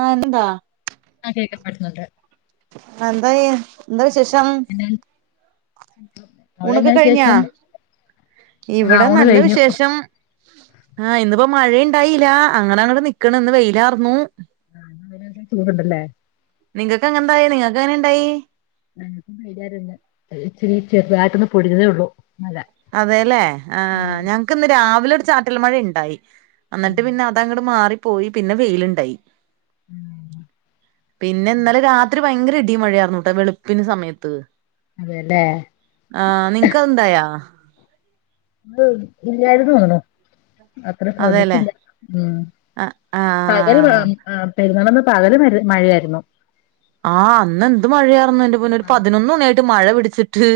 ആഹ് എന്താ ആഹ് കേൾക്കാൻ പറ്റുന്നുണ്ട് എന്തായി എന്താ വിശേഷ പിന്നെ അവിടെ ഊണൊക്കെ എന്നാ കഴിഞ്ഞാ വിശേഷം ആഹ് ഇവിടെ ഊണ് നല്ല കഴിഞ്ഞു വിശേഷം ആഹ് ഇന്നിപ്പോ മഴയിണ്ടായില്ല അങ്ങനങ്ങട് നിക്കണ് ഇന്ന് വെയിലാർന്നു ആഹ് അതിനൊക്കെ ചൂടുണ്ടല്ലേ നിങ്ങക്കെങ്ങ്ണ്ടായി നിങ്ങ ഇന്ന് എങ്ങനെണ്ടായി ആഹീച്ച [unintelligible] ഒന്ന് പൊടിഞ്ഞതേ ഒള്ളൂ അതെല്ലേ ആഹ് ഞങ്ങക്ക് ഇന്ന് രാവിലെ- ചാറ്റൽ മഴ ഇണ്ടായി എന്നിട്ട് ഉം, പിന്നെ അതങ്ങട് മാറി പോയി പിന്നെ വെയിലിണ്ടായി ഉം. പിന്നെ ഇന്നല രാത്രി- ഭയങ്കര ഇടീം മഴേയാർന്നുട്ടാ വെളുപ്പിന് സമയത്ത് അതെല്ലേ ആഹ് നിങ്ങക്ക് അത് ഇണ്ടായോ? ഉം ഇല്ലായിരുന്നു തോന്നണു അത്ര അതെല്ലേ ശ്രദ്ധിച്ചില്ല ഉം പകരം ആഹ് ആഹ് പെരുന്നാള് - പകല് മര മഴയായിരുന്നു ആഹ് അന്ന എന്ത് മഴയായിരുന്നു എന്റെ പൊന്നെഒരു ആ, പതിനൊന്ന് മണിയായിട്ട് മഴ -വി അിച്ചിട്ട്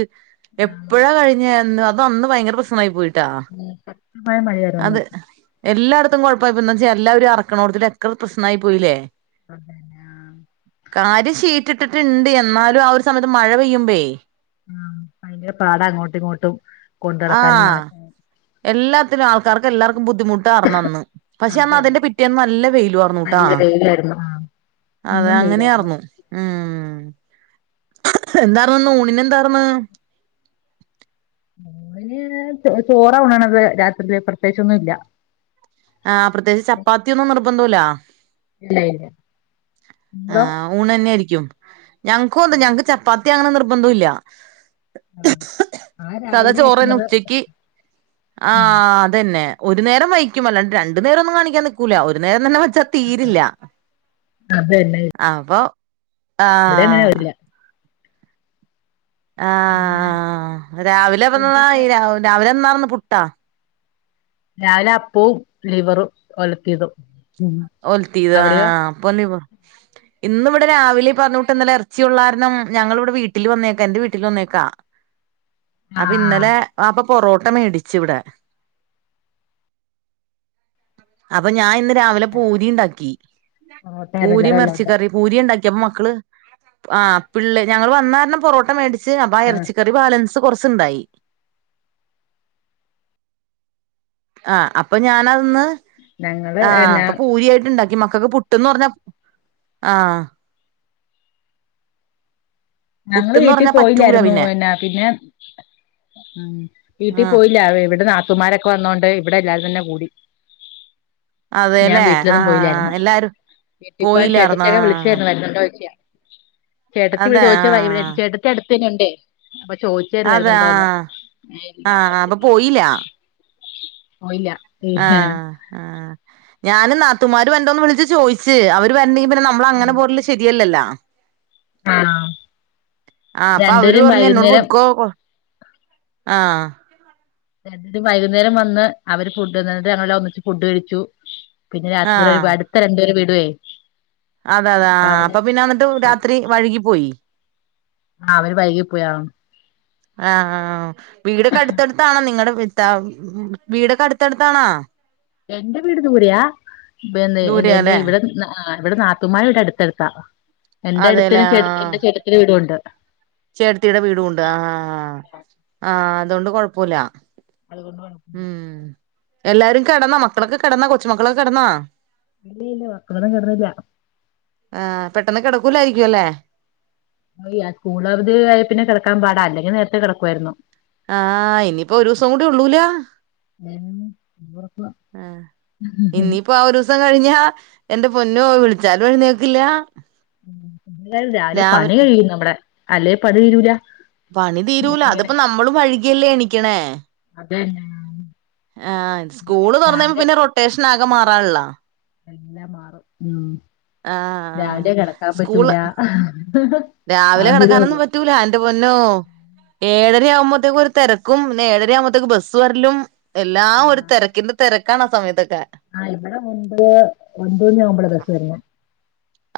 ആ, എപ്പഴാ കഴിഞ്ഞന്ന്- അന്ന് ഭയങ്ക പ്രശ്മായിയി് പോയി ഉം [unintelligible] മഴയായിരുന്നു ഇന്ന് അത് എല്ലായിടത്തും. കുഴപ്പച്ചാ എല്ലാവുംറക്കണത്തി എത്ര പ്രശ്നായി പോയില്ലേ അതെല്ലെ കാര്യം ശീറ്റ്ഇട്ടിട്ടുണ്ട് എന്നാലും ആ ഒരു സമയത്ത് മഴ പെയ്യുമ്പേ- ഉം ആ ഭയങ്കര പാട, അങ്ങോട്ടും ഇങ്ങോട്ടും കൊണ്ട നടക്കാനും, മാറ്റാ - എല്ലാ- ആൾക്കാർ എല്ലാർും- ബുദ്ധിമുട്ട ന്നാർഅന്ന് പക്ഷെ അന്ന് അതന്നെ അതിന്റെ പിറ്റേന്ന് നല്ല വെയിലും ആർന്നുട്ടാ നല്ല വെയിലായിരുന്നു ആ, അത ഇന്നും വെയിലായിരുന്നു അങ്ങനെയന്നു ഉ എന്താന്ന ഊണിന എന്താർന്ന് മോന് ചോറ ണാണത് രാത്രില് പ്രത്യേകിച്ചൊന്നും ഇല്ല ആഹ് പ്രത്യേകി ചപ്പാത്തിയ ഒന്നും - ന്നൂല ഇല്ല ഇല്ല ആ് ഊണ് തന്നൊയിയിരിക്കും ഞങ്ങക്ക്ുംന്ത ഞങ്ങക്ക് ചപ്പാത്തി അങ്ങനെ നിർബന്ധം ഇല്ല ആഹ് ആ സദാ രാവിലെ ചോറ്ന്നെ വെക്കണത് ഉച്ചക്ക് ആ ഉം അതന്നെ ഒരു നേരം വൈക്കും അല്ലാണ്ട്ണ്ട നേരംന്നും കാണിക്കാൻ നിക്കൂല്ല ഒരു നേരം തന്ന ച്ച തീരില്ല അതന്നെ ആ പോ ആ ഇവിടെ അങ്ങനെ വരില്ല ആ പിന്നെ രാവിലെ ഫുഡൊക്കെ രാവിലെ എ പുട്ടാ രാവിലെ അപ്പവും ലിവറും ഒലത്തിയതും ഉം ഒൽത്തീത് ആ അവിടെയോ അപ്പോ ലിവ ഇന്ന് ഇവിടെ രാവിലെ പറഞ്ഞ പല്ല ഇറച്ചിയ ഉള്ളാരനണം ഞങ്ങൾ ഇവിടെ വീട്ടിൽ വന്നേക്കാ എന്റെ വീട്ടിൽ വന്നേക്കാ അപ്പം ആഹ് ആഹ് ഇന്നലെ അപ്പം പൊറോട്ട മേടിച്ച്ഇവടെ അപ്പം ഞാൻ ഇന്ന് രാവിലെ പൂരിണ്ടാക്കി പൊറോട്ടയായിരുന്നു പൂരിം എല്ലാരും എർച്ചി ഉള്ളോണ്ട് കറിം പൂരിണ്ടാ ക്കിപ്പം മക്കൾ പ് ആ പിള്ളേ ഞങ്ങൾ വന്നകാരണം പൊറോട്ട മേടി ച്ച് അപ്പം ആ ആഹ് എറച്ചി കറി ബാലൻസ് സ് കൊറച്ച്ണ്ടായി ആ അപ്പം ഞാൻ അത് ന്ന് ഞങ്ങള് ആ എന്നാ അപ്പം പൂരി ആയിട്ട് ണ്ടാ ഇ മക്കക്ക് പുട്ട് എന്ന് പറഞ്ഞ ആ ആ ഞങ്ങള് പുട്ട്ന്ന് വീട്ടിൽ പറഞ്ഞാ പറ്റൂല പോയില്ലായിരുന്നു പിന്നെ എന്ന പിന്നെ മ് വീട്ടിൽ ആ പോയില്ല ഇവിടെ നാ ത്തുമാരൊക്കെ വന്നോണ്ട് ഇവിടെ എല്ലാവരും തന്നെ കൂടി ഞാൻ അതെല്ലേ ആ വീട്ടിലൊന്നും പോയില്ലായിരുന്നു എല്ലാരും വീട്ടിപോവാൻ പോയില്ലാർന്ന ചേട്ടത്തി ഒകെ ആ വിളിച്ചായിരുന്നു വരുന്നുണ്ടോ ചോയിക്കാൻ ചേട്ടത്തി അതെ ആ [unintelligible] ചേട്ടത്തി അട് പിന്നണ്ടെ അപ്പൊ ചോദിച്ചവര് അതെ ആ വരുന്നുണ്ടോന്ന് ഞാൻ ആ ഇല്ലന്ന് പറഞ്ഞ് ആഹ് ആ ഞാനും നാ ത്തുമാര് വര്ണ്ടോന്ന് വിളിച്ച് ചോയിച്ച് അവര് വര്ണ്ടെങ്കി പി നമ്മള് അങ്ങനെ പോര്ല് ശെരിയല്ലല്ല ആ ആ ആ അപ്പൊ അവര് പറഞ്ഞ് എന്നോട് പൊക്കോ ആ രണ്ടും വൈകുന്നേരം വന്ന് അവര് ഫുഡ്‌ന്നിട്ട് ഞങ്ങളെല്ലാം ഒന്നിച്ച് ഫുഡ് കഴിച്ചു പിന്നെ രാത്രിൽ ആഹ് ഒരു പ അടുത്ത രണ്ടുപേര് [unintelligible] അതെ അതെ ആ അപ്പൊ പിന്നെന്നിട്ട് രാത്രി വൈകി പോയി ആ അവര് വൈകി പോയോ ആഹ് ആഹ് വീടൊക്കെ അട്ത്തട്ത്താണോ നിങ്ങടെ വി [unintelligible] വീടൊക്കെ അട്ത്തട്ത്താണോ എന്റെ വീട് ദൂരേയ ദൂരെയാല്ലേ [unintelligible] നാത്തൂമാരെ വീട് അട്ത്തട്ത് ക എന്റെ അടുതന്നെ ചെ എൻ്റെ ചേട്ടത്തിടെ വീടുണ്ട് ചേട്ടത്തിടെ വീടും ഉണ്ട് ആഹ് ആഹ് അതുകൊണ്ട് കൊഴപ്പുല്ല [unintelligible] എല്ലാരും കെടന്നോ മക്കളൊക്കെ കെടന്നോ കൊച്ചുമക്കളൊക്കെ കെടന്നോ ഇല്ലില്ല മക്കളൊന്നും കെട്ന്നില്ല ട്ടന്ന് കെടക്കൂലായിരിക്കുല്ലേ സ്കൂൾ അവധി ആയേ പിന്നെ കിടക്കാൻ പാടാ അല്ലെങ്കിൽ നേരത്തെ കിടക്കുവായിരുന്നു. ആഹ് ഇനിയിപ്പോ ഒരു ദിവസം കൂടി ഉള്ളൂലോ ആഹ് ഇനിയിപ്പോ ആ ഒരു ദിവസം കഴിഞ്ഞാ എന്റെ പൊന്നോ വിളിച്ചാലും എഴുന്നേക്കില്ല. എന്തായാലും രാവിലെ പണി കഴിയും നമ്മടെ അല്ലെ പണി തീരൂല. പണി തീരൂല ഇങ്ങനെ അതിപ്പോ നമ്മളും വൈ കിയല്ലേ എണിക്കണേ അതന്നെ ആ. ആഹ് സ്കൂള് തുറന്നേ പിന്നെ റൊട്ടേഷൻ ആ ക്കമാറാള്ള എല്ലാം മാറും ഉം. ആഹ് രാവിലെ കിടക്കാൻ പറ്റൂല. സ്കൂള് രാവിലെ ആതേ കിടക്കാൻ ഒന്നും ഉള്ളൂ പറ്റൂല എന്റെ പൊന്നോ ഏ ഏഴരയാവുമ്പോഴത്തേക്കും ഒരു തിരക്കും പിന്നെ ഏരയാവുമ്പോഴത്തേക്കും ബസ്സ് വരലും എല്ലാം ഒരു തിരക്കിന്റെ തിര ക്കാണാ സമയത്തൊ ആഹ് ഇവിടെ മുൻപ് ഒൻപത് മണി ആവുമ്പാളാ ബസ്സ് വരണേ.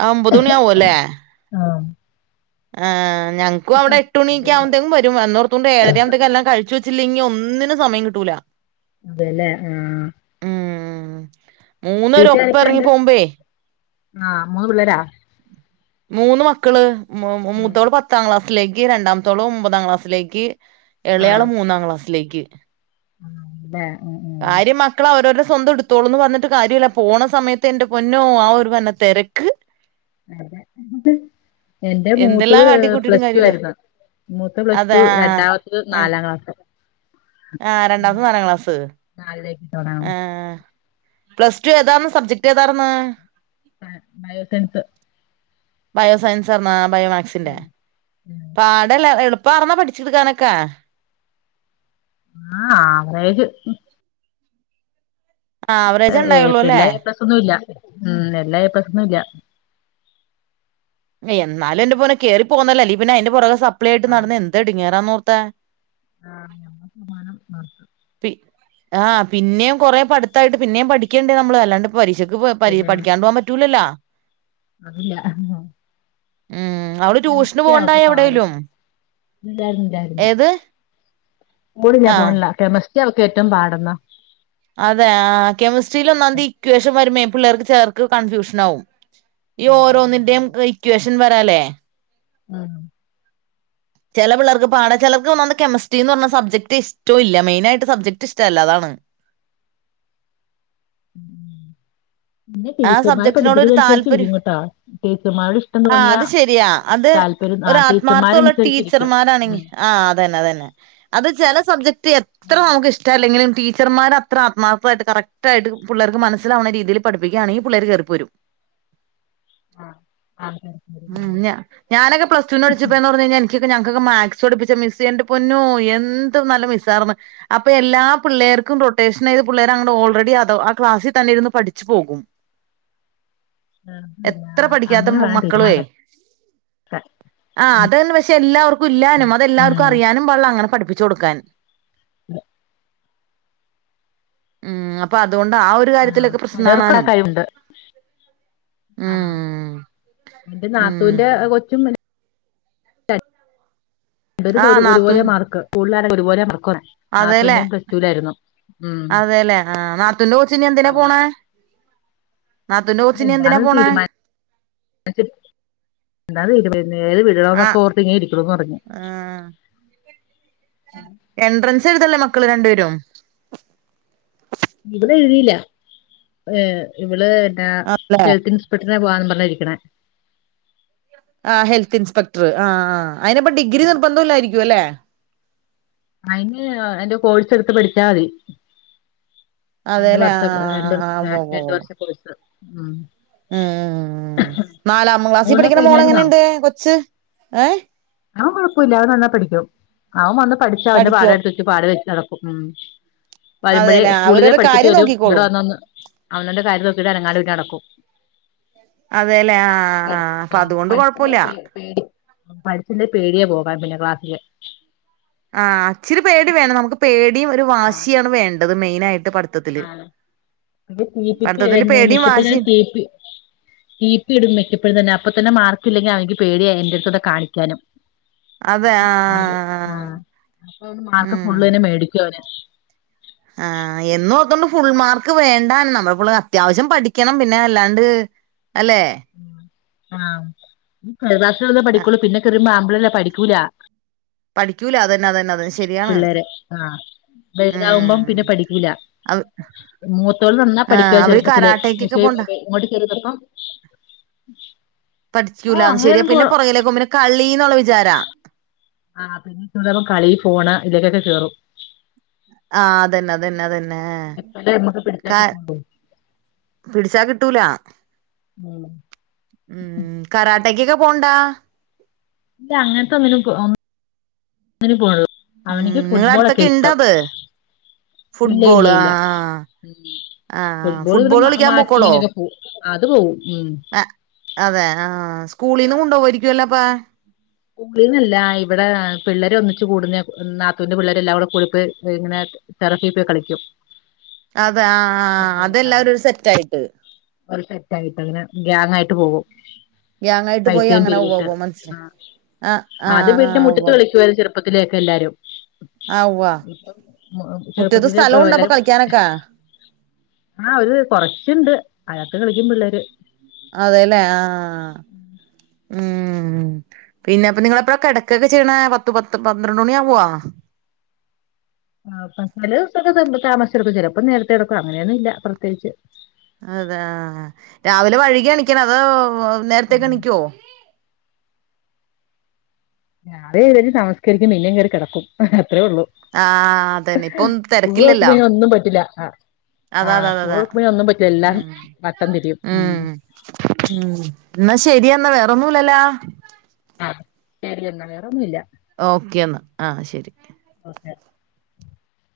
ആഹ് ഒൻപത് മണി ആവുവല്ലേ ആഹ് ഞങ്ങക്കും അവിടെ എട്ട് അതെ മണിയൊക്കെ അതെ ആകുമ്പേഴതക്കും വരും വന്നതൊണ്ട് ഏഴ് അര ആകുമ്പേഴതക്കും എല്ലാം കഴിച്ചു വെ വെച്ചില്ലെങ്കിൽ ഒന്നിനും സമയം കിട്ടൂല അതെല്ലേ ആഹ് ഉം മൂന്നേരും ഒപ്പം ഇറങ്ങി പോംബേ ആഹ് മൂന്ന് പിള്ളേരാ മൂന്ന് മക്കള് മൂ മൂത്തോള് പത്താം ക്ലാസ് [unintelligible] രണ്ടാമത്തോൾ ഒമ്പതാം ക്ലാസ്സിലേക്ക് ആ ഇളയാള് മൂന്നാം ക്ലാസ് ലേക്ക് ആ അതെ ഉം ഉം കാര്യം മക്കൾ അവരോര സ്വന്തം എടുത്തോളൂന്ന് പറഞ്ഞിട്ട് കാര്യല്ല പോണ സമയത്ത് എന്റെ പൊന്നോ ആ ഒരു പന്നെ തിരക്ക് [inaudible] എന്റെ മൂത്തത് എന്തെല്ലാം കാട്ടിക്കൂട്ടിയിട്ടും പ്ലസ് ടു കാര്യമില്ല ആയിരുന്നു മൂത്തെ പ്ലസ് അതെ ടു രണ്ടാമത്തത് നാലാം ക്ലാസിൽ ആ രണ്ടാമത്തെ നാലാം ക്ലാസ് നാലിലേക്ക് ആ പോണാണ് പ്ലസ് ടു ഏതാന്ന് സബ്ജക്ട് ഏതാർന്ന്? ആ ബയോസയൻസ് ബയോസയൻസാർന്നോ ബയോമാക്സിന്റെ പാടല്ലെ എളുപ്പ ർന്നോ പഠിച്ചെടുക്കാനൊക്കെ ആ ആവറേജ് ആവറേജ് ഉണ്ടായുള്ളൂ അല്ലേ ഏപ്രില ഏപ്ലസൊന്നും ഇല്ല ഉം എല്ലാ ഏപ്ലസൊന്നുല്ല എന്നാലും എന്റെ പൊന്നൊ കേറി പോന്നല്ലോ അല്ലെ പിന്നെ അതിന്റെ പൊറകെ സപ്ലിയായിട്ട് ആ നടന്ന എന്തഎടങ്ങേറാ ന്നോർ ത്ത ആ ഞമ്മക്കും മാണം ആ പിന്നെയും കോറെ പഠത്തായിട്ട് പിന്നേ പഠിക്കേണ്ടേ നമ്മള് അല്ലാണ്ട് പരീക്ഷക്ക് പ പഠിക്കാണ്ട് പോകാൻ പറ്റൂലല്ലോ അതല്ല ഉം അവള് ട്യൂഷന് പോവണ്ടായ പാട് എവിടെലും ഏത് പോണില്ലാ ആഹ് പോണില്ലാ കെമി [unintelligible] ഏറ്റവും പാടുന്ന അതെ ആ കെമിസ്ട്രിയിൽ ഒന്നാതീ ഇകേഷൻ വരുമ്പേ പിള്ളേർക്ക് ചേർക്ക് കൺഫ്യൂഷൻ ആവും ഈ അതെ ഓരോന്നിന്റെയും ഇക്വേഷൻ വ ല്ലേ ഉം ചില പിള്ളർക്ക് പാട ചിലർക്ക് ഒന്നാമത് കെമിസ്ട്രിന്ന് പറഞ്ഞാ സബ്ജക്ട് ഇഷ്ടല്ല മെയിനായിട്ട് സബ്ജെക്ട് ഇഷ്ടമല്ലാതാണ് പിന്നെ ആ ടീച്ചർമാര് സബ്ജെക്ടിനോട് ഒരു പഠിപ്പിക്കുന്നതനുസരിച്ച് താല്പര്യം ഇരിക്കും കേട്ടോ ടീച്ചർമാരുടെ ഇഷ്ടം ആഹ് അത് തോന്നിയാ ശരിയാ അത് താല്പര്യം ആ ഒരു ആത്മാർത്ഥ ഒള്ള ടീച്ചർമാരനുസരിച്ചിരിക്കും ടീച്ചർമാരാണെങ്കി ഉം ആഹ് അതന്നെ അതന്നെ അത് ചെല സബ്ജ എത്ര നമുക്ക് ഇഷ്ട്ടല്ലെങ്കിലും ടീച്ചർമാർ അത്ര ആത്മാർത്ഥമായിട്ട് കറക്റ്റായിട്ട് പുള്ളേർക്ക് മനസ്സിലാവുന്ന രീതിയിൽ പഡീ പ്പിക്കയാണെങ്കി പിള്ളേര് കേറിപ്പോരും ആഹ് ഉം ഞാ ഞാനൊക്കെ പ്ലസ് ടുന് പഠിച്ചപ്പോയെന്ന് പറഞ്ഞ് കഴിഞ്ഞാ എനിക്കൊക്കെ ഞങ് ക്കൊക്ക മാത്‍സ് പഠപ്പിച്ച മിസ് എന്റെ പൊന്നോ എന്ത് നല്ല മിസ് ആർന്ന് അപ്പൊ എല്ലാ പിള്ളേർക്കും റൊട്ടേഷൻ ആയത് പിള്ളേർ അങ്ങട് ഓൾറെഡി അത് ആ ക്ലാസിൽ തന്നെ ഇരുന്ന് പഠിച്ചു പോകും മ്മ് [unintelligible] അങ്ങനെ വേണം ടീ ക്കളുവെ ആഹ് അതന്നെ പക്ഷെ എല്ലാവർക്കും ഇല്ലാനും അത് എല്ലാവർക്കും ഉം അറിയാനും പാടില്ല അങ്ങനെ പഠ് ച്ചൊടുക്കാൻ ഇവിടെ ഉം അപ്പൊ അ തുകൊണ്ട് ആ ഒരു ആഹ് കാര്യത്തിലൊക്കെ പ്രശ്നം ചിലർക്ക് ആ കാണാനും കഴിവുണ്ട് ഉം ന്റേ ഉം നാത്തൂവിന്റെ കൊച്ചും ഇവരത് ആഹ് നാത്തൂൻ ഒരുപോലെയാ മാർക്ക് സ്കൂൾ തുപോലെ അതെല്ലേ ഉം അതെല്ലേ ആ നാത്തൂന്റെ കൊച്ച് ഇനി എന്തിനാ പോണെ എന്താന്ന് തീരുമാനിച്ചിട്ടില്ല എന്താ [unintelligible] ഏത് വിടണോന്നൊക്കെ ആഹ് ഓർത്തിങ്ങെനെ ഇരിക്കാണുന്ന് പറഞ്ഞ് ആഹ് എൻട്രൻസ് ചെറുതല്ലെ മക്കള് രണ്ടുപേരും ഇവള് എഴുതില ഇവള് ആ ആല്ലേ ഹെൽത്ത്‌ ഇൻസ് ഇപ്പോഴേ പോവാന്നും പറഞ്ഞ ഇരിക്കണേ ആ ഹെൽത്ത് ഇൻസ്പെക്ടർ ആ ആ അതിന് ഇപ്പാ ഡിഗ്രി നിർബന്ധം ഇല്ലായിരിക്കും അല്ലെ അയിന് അയിന്റെ കോഴ്സ് എടുത്ത് പഠിച്ചാ മതി രണ്ടു അതെല്ലേ വർഷ ആഹ് രണ്ടു ആഹ് വർഷം ആഹ് ര രണ്ട് വർഷത്തെ കോഴ്സ് ഉം ഉം ഉം നാലാം ക്ലാസ്സിൽ ഊണ് പഠിക്കണ മോള് കഴിഞ്ഞായിരുന്നോ എങ്ങനെണ്ട് കൊച്ച് ഏഹ് അവൻ കുഴപ്പമില്ല അവൻ നന്നായി പഠിക്കും അവൻ വന്ന് പഠിച്ച അവന്റെ പഠിക്കോ പാഠം എടുത്ത് വെച്ച് പാട് വെച്ച നടപ്പും ഉം വരുമ്പഴേ അതെല്ലേ സ്കൂളിലേ അവരൊരു പഠിച്ചിട്ട് കാര്യം വരും ഇവിടെ നോക്കിക്കോളും വന്ന ഒന്ന് അവനവന്റെ കാര്യം നോക്കിട്ട് അനങ്ങാണ്ട് പിന്നെ നടക്കും അതെല്ലേ ആഹ് ആഹ് അപ്പൊ അതുകൊണ്ട് പഠിച്ചില്ലേ കൊഴപ്പില്ല പേ പേടി പഠിച്ചില്ലേ പേടിയാ പോകാൻ പിന്നെ ക്ലാസ്സില് ആ ഇച്ചിരി പേടി വേണം നമുക്ക് പേടിയും ഒരു വാശിയാണ് വേണ്ടത് മെയിനായിട്ട് പഠിത്തത്തില് ആ അ [unintelligible] പഠിത്തത്തില് പേടിയും മിക്കപ്പോഴും വാശിയും [unintelligible] തന്നെ അപ്പൊ തന്നെ മാർ പല്ലെങ്കി അവക്ക് പേടിയായി എൻ്റെടുത്ത് ഒന്ന് കാണിക്കാനും അതെ ആ അത ആ അപ്പൊ മാർക്ക് ഉം ഫുള്ന്നെ മേടിക്കുവനെ ആ എന്നും ഓർത്തോണ്ട് ഫുൾ മാർക്ക് വേണ്ട നമ്മള പിള്ളേര് അത്യാവശ്യം പഠിക്കണം പിന്നെ അല്ലാണ്ട് അല്ലേ ആഹ് [unintelligible] പഠിക്കുള്ള പിന്നെകേറി മാ ല്ല പഠിക്കൂല പഠിക്കൂല അതന്നെ അതന്നെ അതന്നെ ശരിയാണ് പിള്ളേരെ ആഹ വലുതാകുമ്പോ ഉം പിന്നെ പഠിക്കൂല്ല അത് മൂത്തോള് നന്നാ ആഹ് പഠിക്ക അവര് ചെറുപ്പത്തില് കരാട്ടേക്കൊക്കെ പക്ഷെ പോണ്ട ഇങ്ങോട്ട് കേറി വന്നപ്പോ പഠിച്ചൂല ശരിയാ പോ പിന്നെ പുറകിലേക്ക് പോവും പിന്നെ കളി നുള്ള വിചാരാ ആ പിന്നെ തുടങ്ങും കളി ഫോണ് ഇതിലൊക്ക കേറും ആഹ് അതന്നെ അതന്നെ അത ന്നെ എപ്പഴേ നമ്മക്ക് പിടിച്ചാ കിട്ടുള്ളൂ പിടിച്ചാ കിട്ടൂല ഉം ഉം കരാട്ടെക്കൊക്കെ പോണ്ടാ ഇല്ല അങ്ങനത്തെ ഒന്നിനു പോ ഒന്നിനു പോ ഉം നിങ്ങള അടുത്തൊക്കെ ഇണ്ടത് ഇല്ല ഫുട്ബോൾ ഇല്ല ഇല്ല ആഹ ഉം ആ് ഇവിടെ ഫുട്ബോൾ കളിക്കാൻ പോക്കോളോ മാച്ചിങ്ങിനൊക്കെ പോവും അത് പോവും ഉം അതെ ആഹ് സ്കൂളിൽന്ന് കൊണ്ടുപോകായിരിക്കുവല്ലപ്പ സ്കൂളീന്നല്ല ഇവിടെ പിള്ളേരൊന്നിച്ച് കൂടുന്നെ നാത്തൂന്റെ പിള്ളരെല്ലാം കൂടീട്ട് ഇങ്ങനെ ടെറസിൽ പോയി കളിക്കും. അത ആ ആ അതെല്ലാവരും ഒരു സെറ്റ് ആയിട്ട് അവര് സെറ്റായിട്ടങ്ങനെ ഗ്യാങ്ങായിട്ട് പോകും ഗ്യാങ്ങായിട്ട് പോയി പൈസയും അങ്ങനെ ഉവ്വ പിരിവിട്ട് ഉവ്വ മനസ്സിലായി ആ ആഹ് ആദ്യം ആഹ് വീടിൻ്റെ ആഹ് ഉവ്വ മുറ്റത്ത് കളിക്കുവായിരുന്നു ചെറുപ്പത്തിലെയൊക്കെ എല്ലാവരും ആഹ് ഉവ്വ ഇപ്പം മുറ്റത്ത് ചെറുപ്പത്തില് സ്ഥലം ഉണ്ടോ അപ്പൊ എല്ലാരും കളിക്കാനൊക്കെ ആ ഒരു കൊറച്ചുണ്ട് അയാ [unintelligible] കളിക്കും പിള്ളേര് അതേല്ലേ ആഹ് ഉം പിന്നെപ്പ നിങ്ങള് എപ്പഴാ കിടക്കേക്ക ചെയ്യണെ പത്തു പത്ത് പന്ത്രണ്ട് മണി ആവുവാ ആ ചില ദിവസോക്കെ താമസിച്ച് ടക്കും ചിലപ്പോ നേരത്തെ കെടക്കും അങ്ങനെയൊന്നും ഇല്ല പ്രത്യേകിച്ച് അതെ ആ രാവിലെ വഴുകിയാ എണീക്കണത് അതോ നേരത്തേക്ക് ഉം. എണിക്കുവോ രാവിലെ എണീറ്റ് നമസ്കരിക്കും ഇല്ലെങ്കി കയറി കിടക്കും ആഹ് അതന്നെ ഇപ്പം സ്കൂള് തിരക്കില്ലല്ലോ തൊറക്കുമ്പോ ഇനി ഒന്നും പറ്റില്ല ആ, ആഹ് സ്കൂൾ അതാതതതെ തുറക്കുമ്പോ ഒന്നും പറ്റില്ല എല്ലാം ഉം വട്ടം തിരിയും ഉം ഉം എന്നാ ശരിയെന്ന വേ ഒന്നൂല്ലല്ലാ ആഹ് ശരി എന്നാ വേറൊന്നും ഇല്ല ഓക്കെ എന്നാ ആഹ് ശരി ഓക്കെ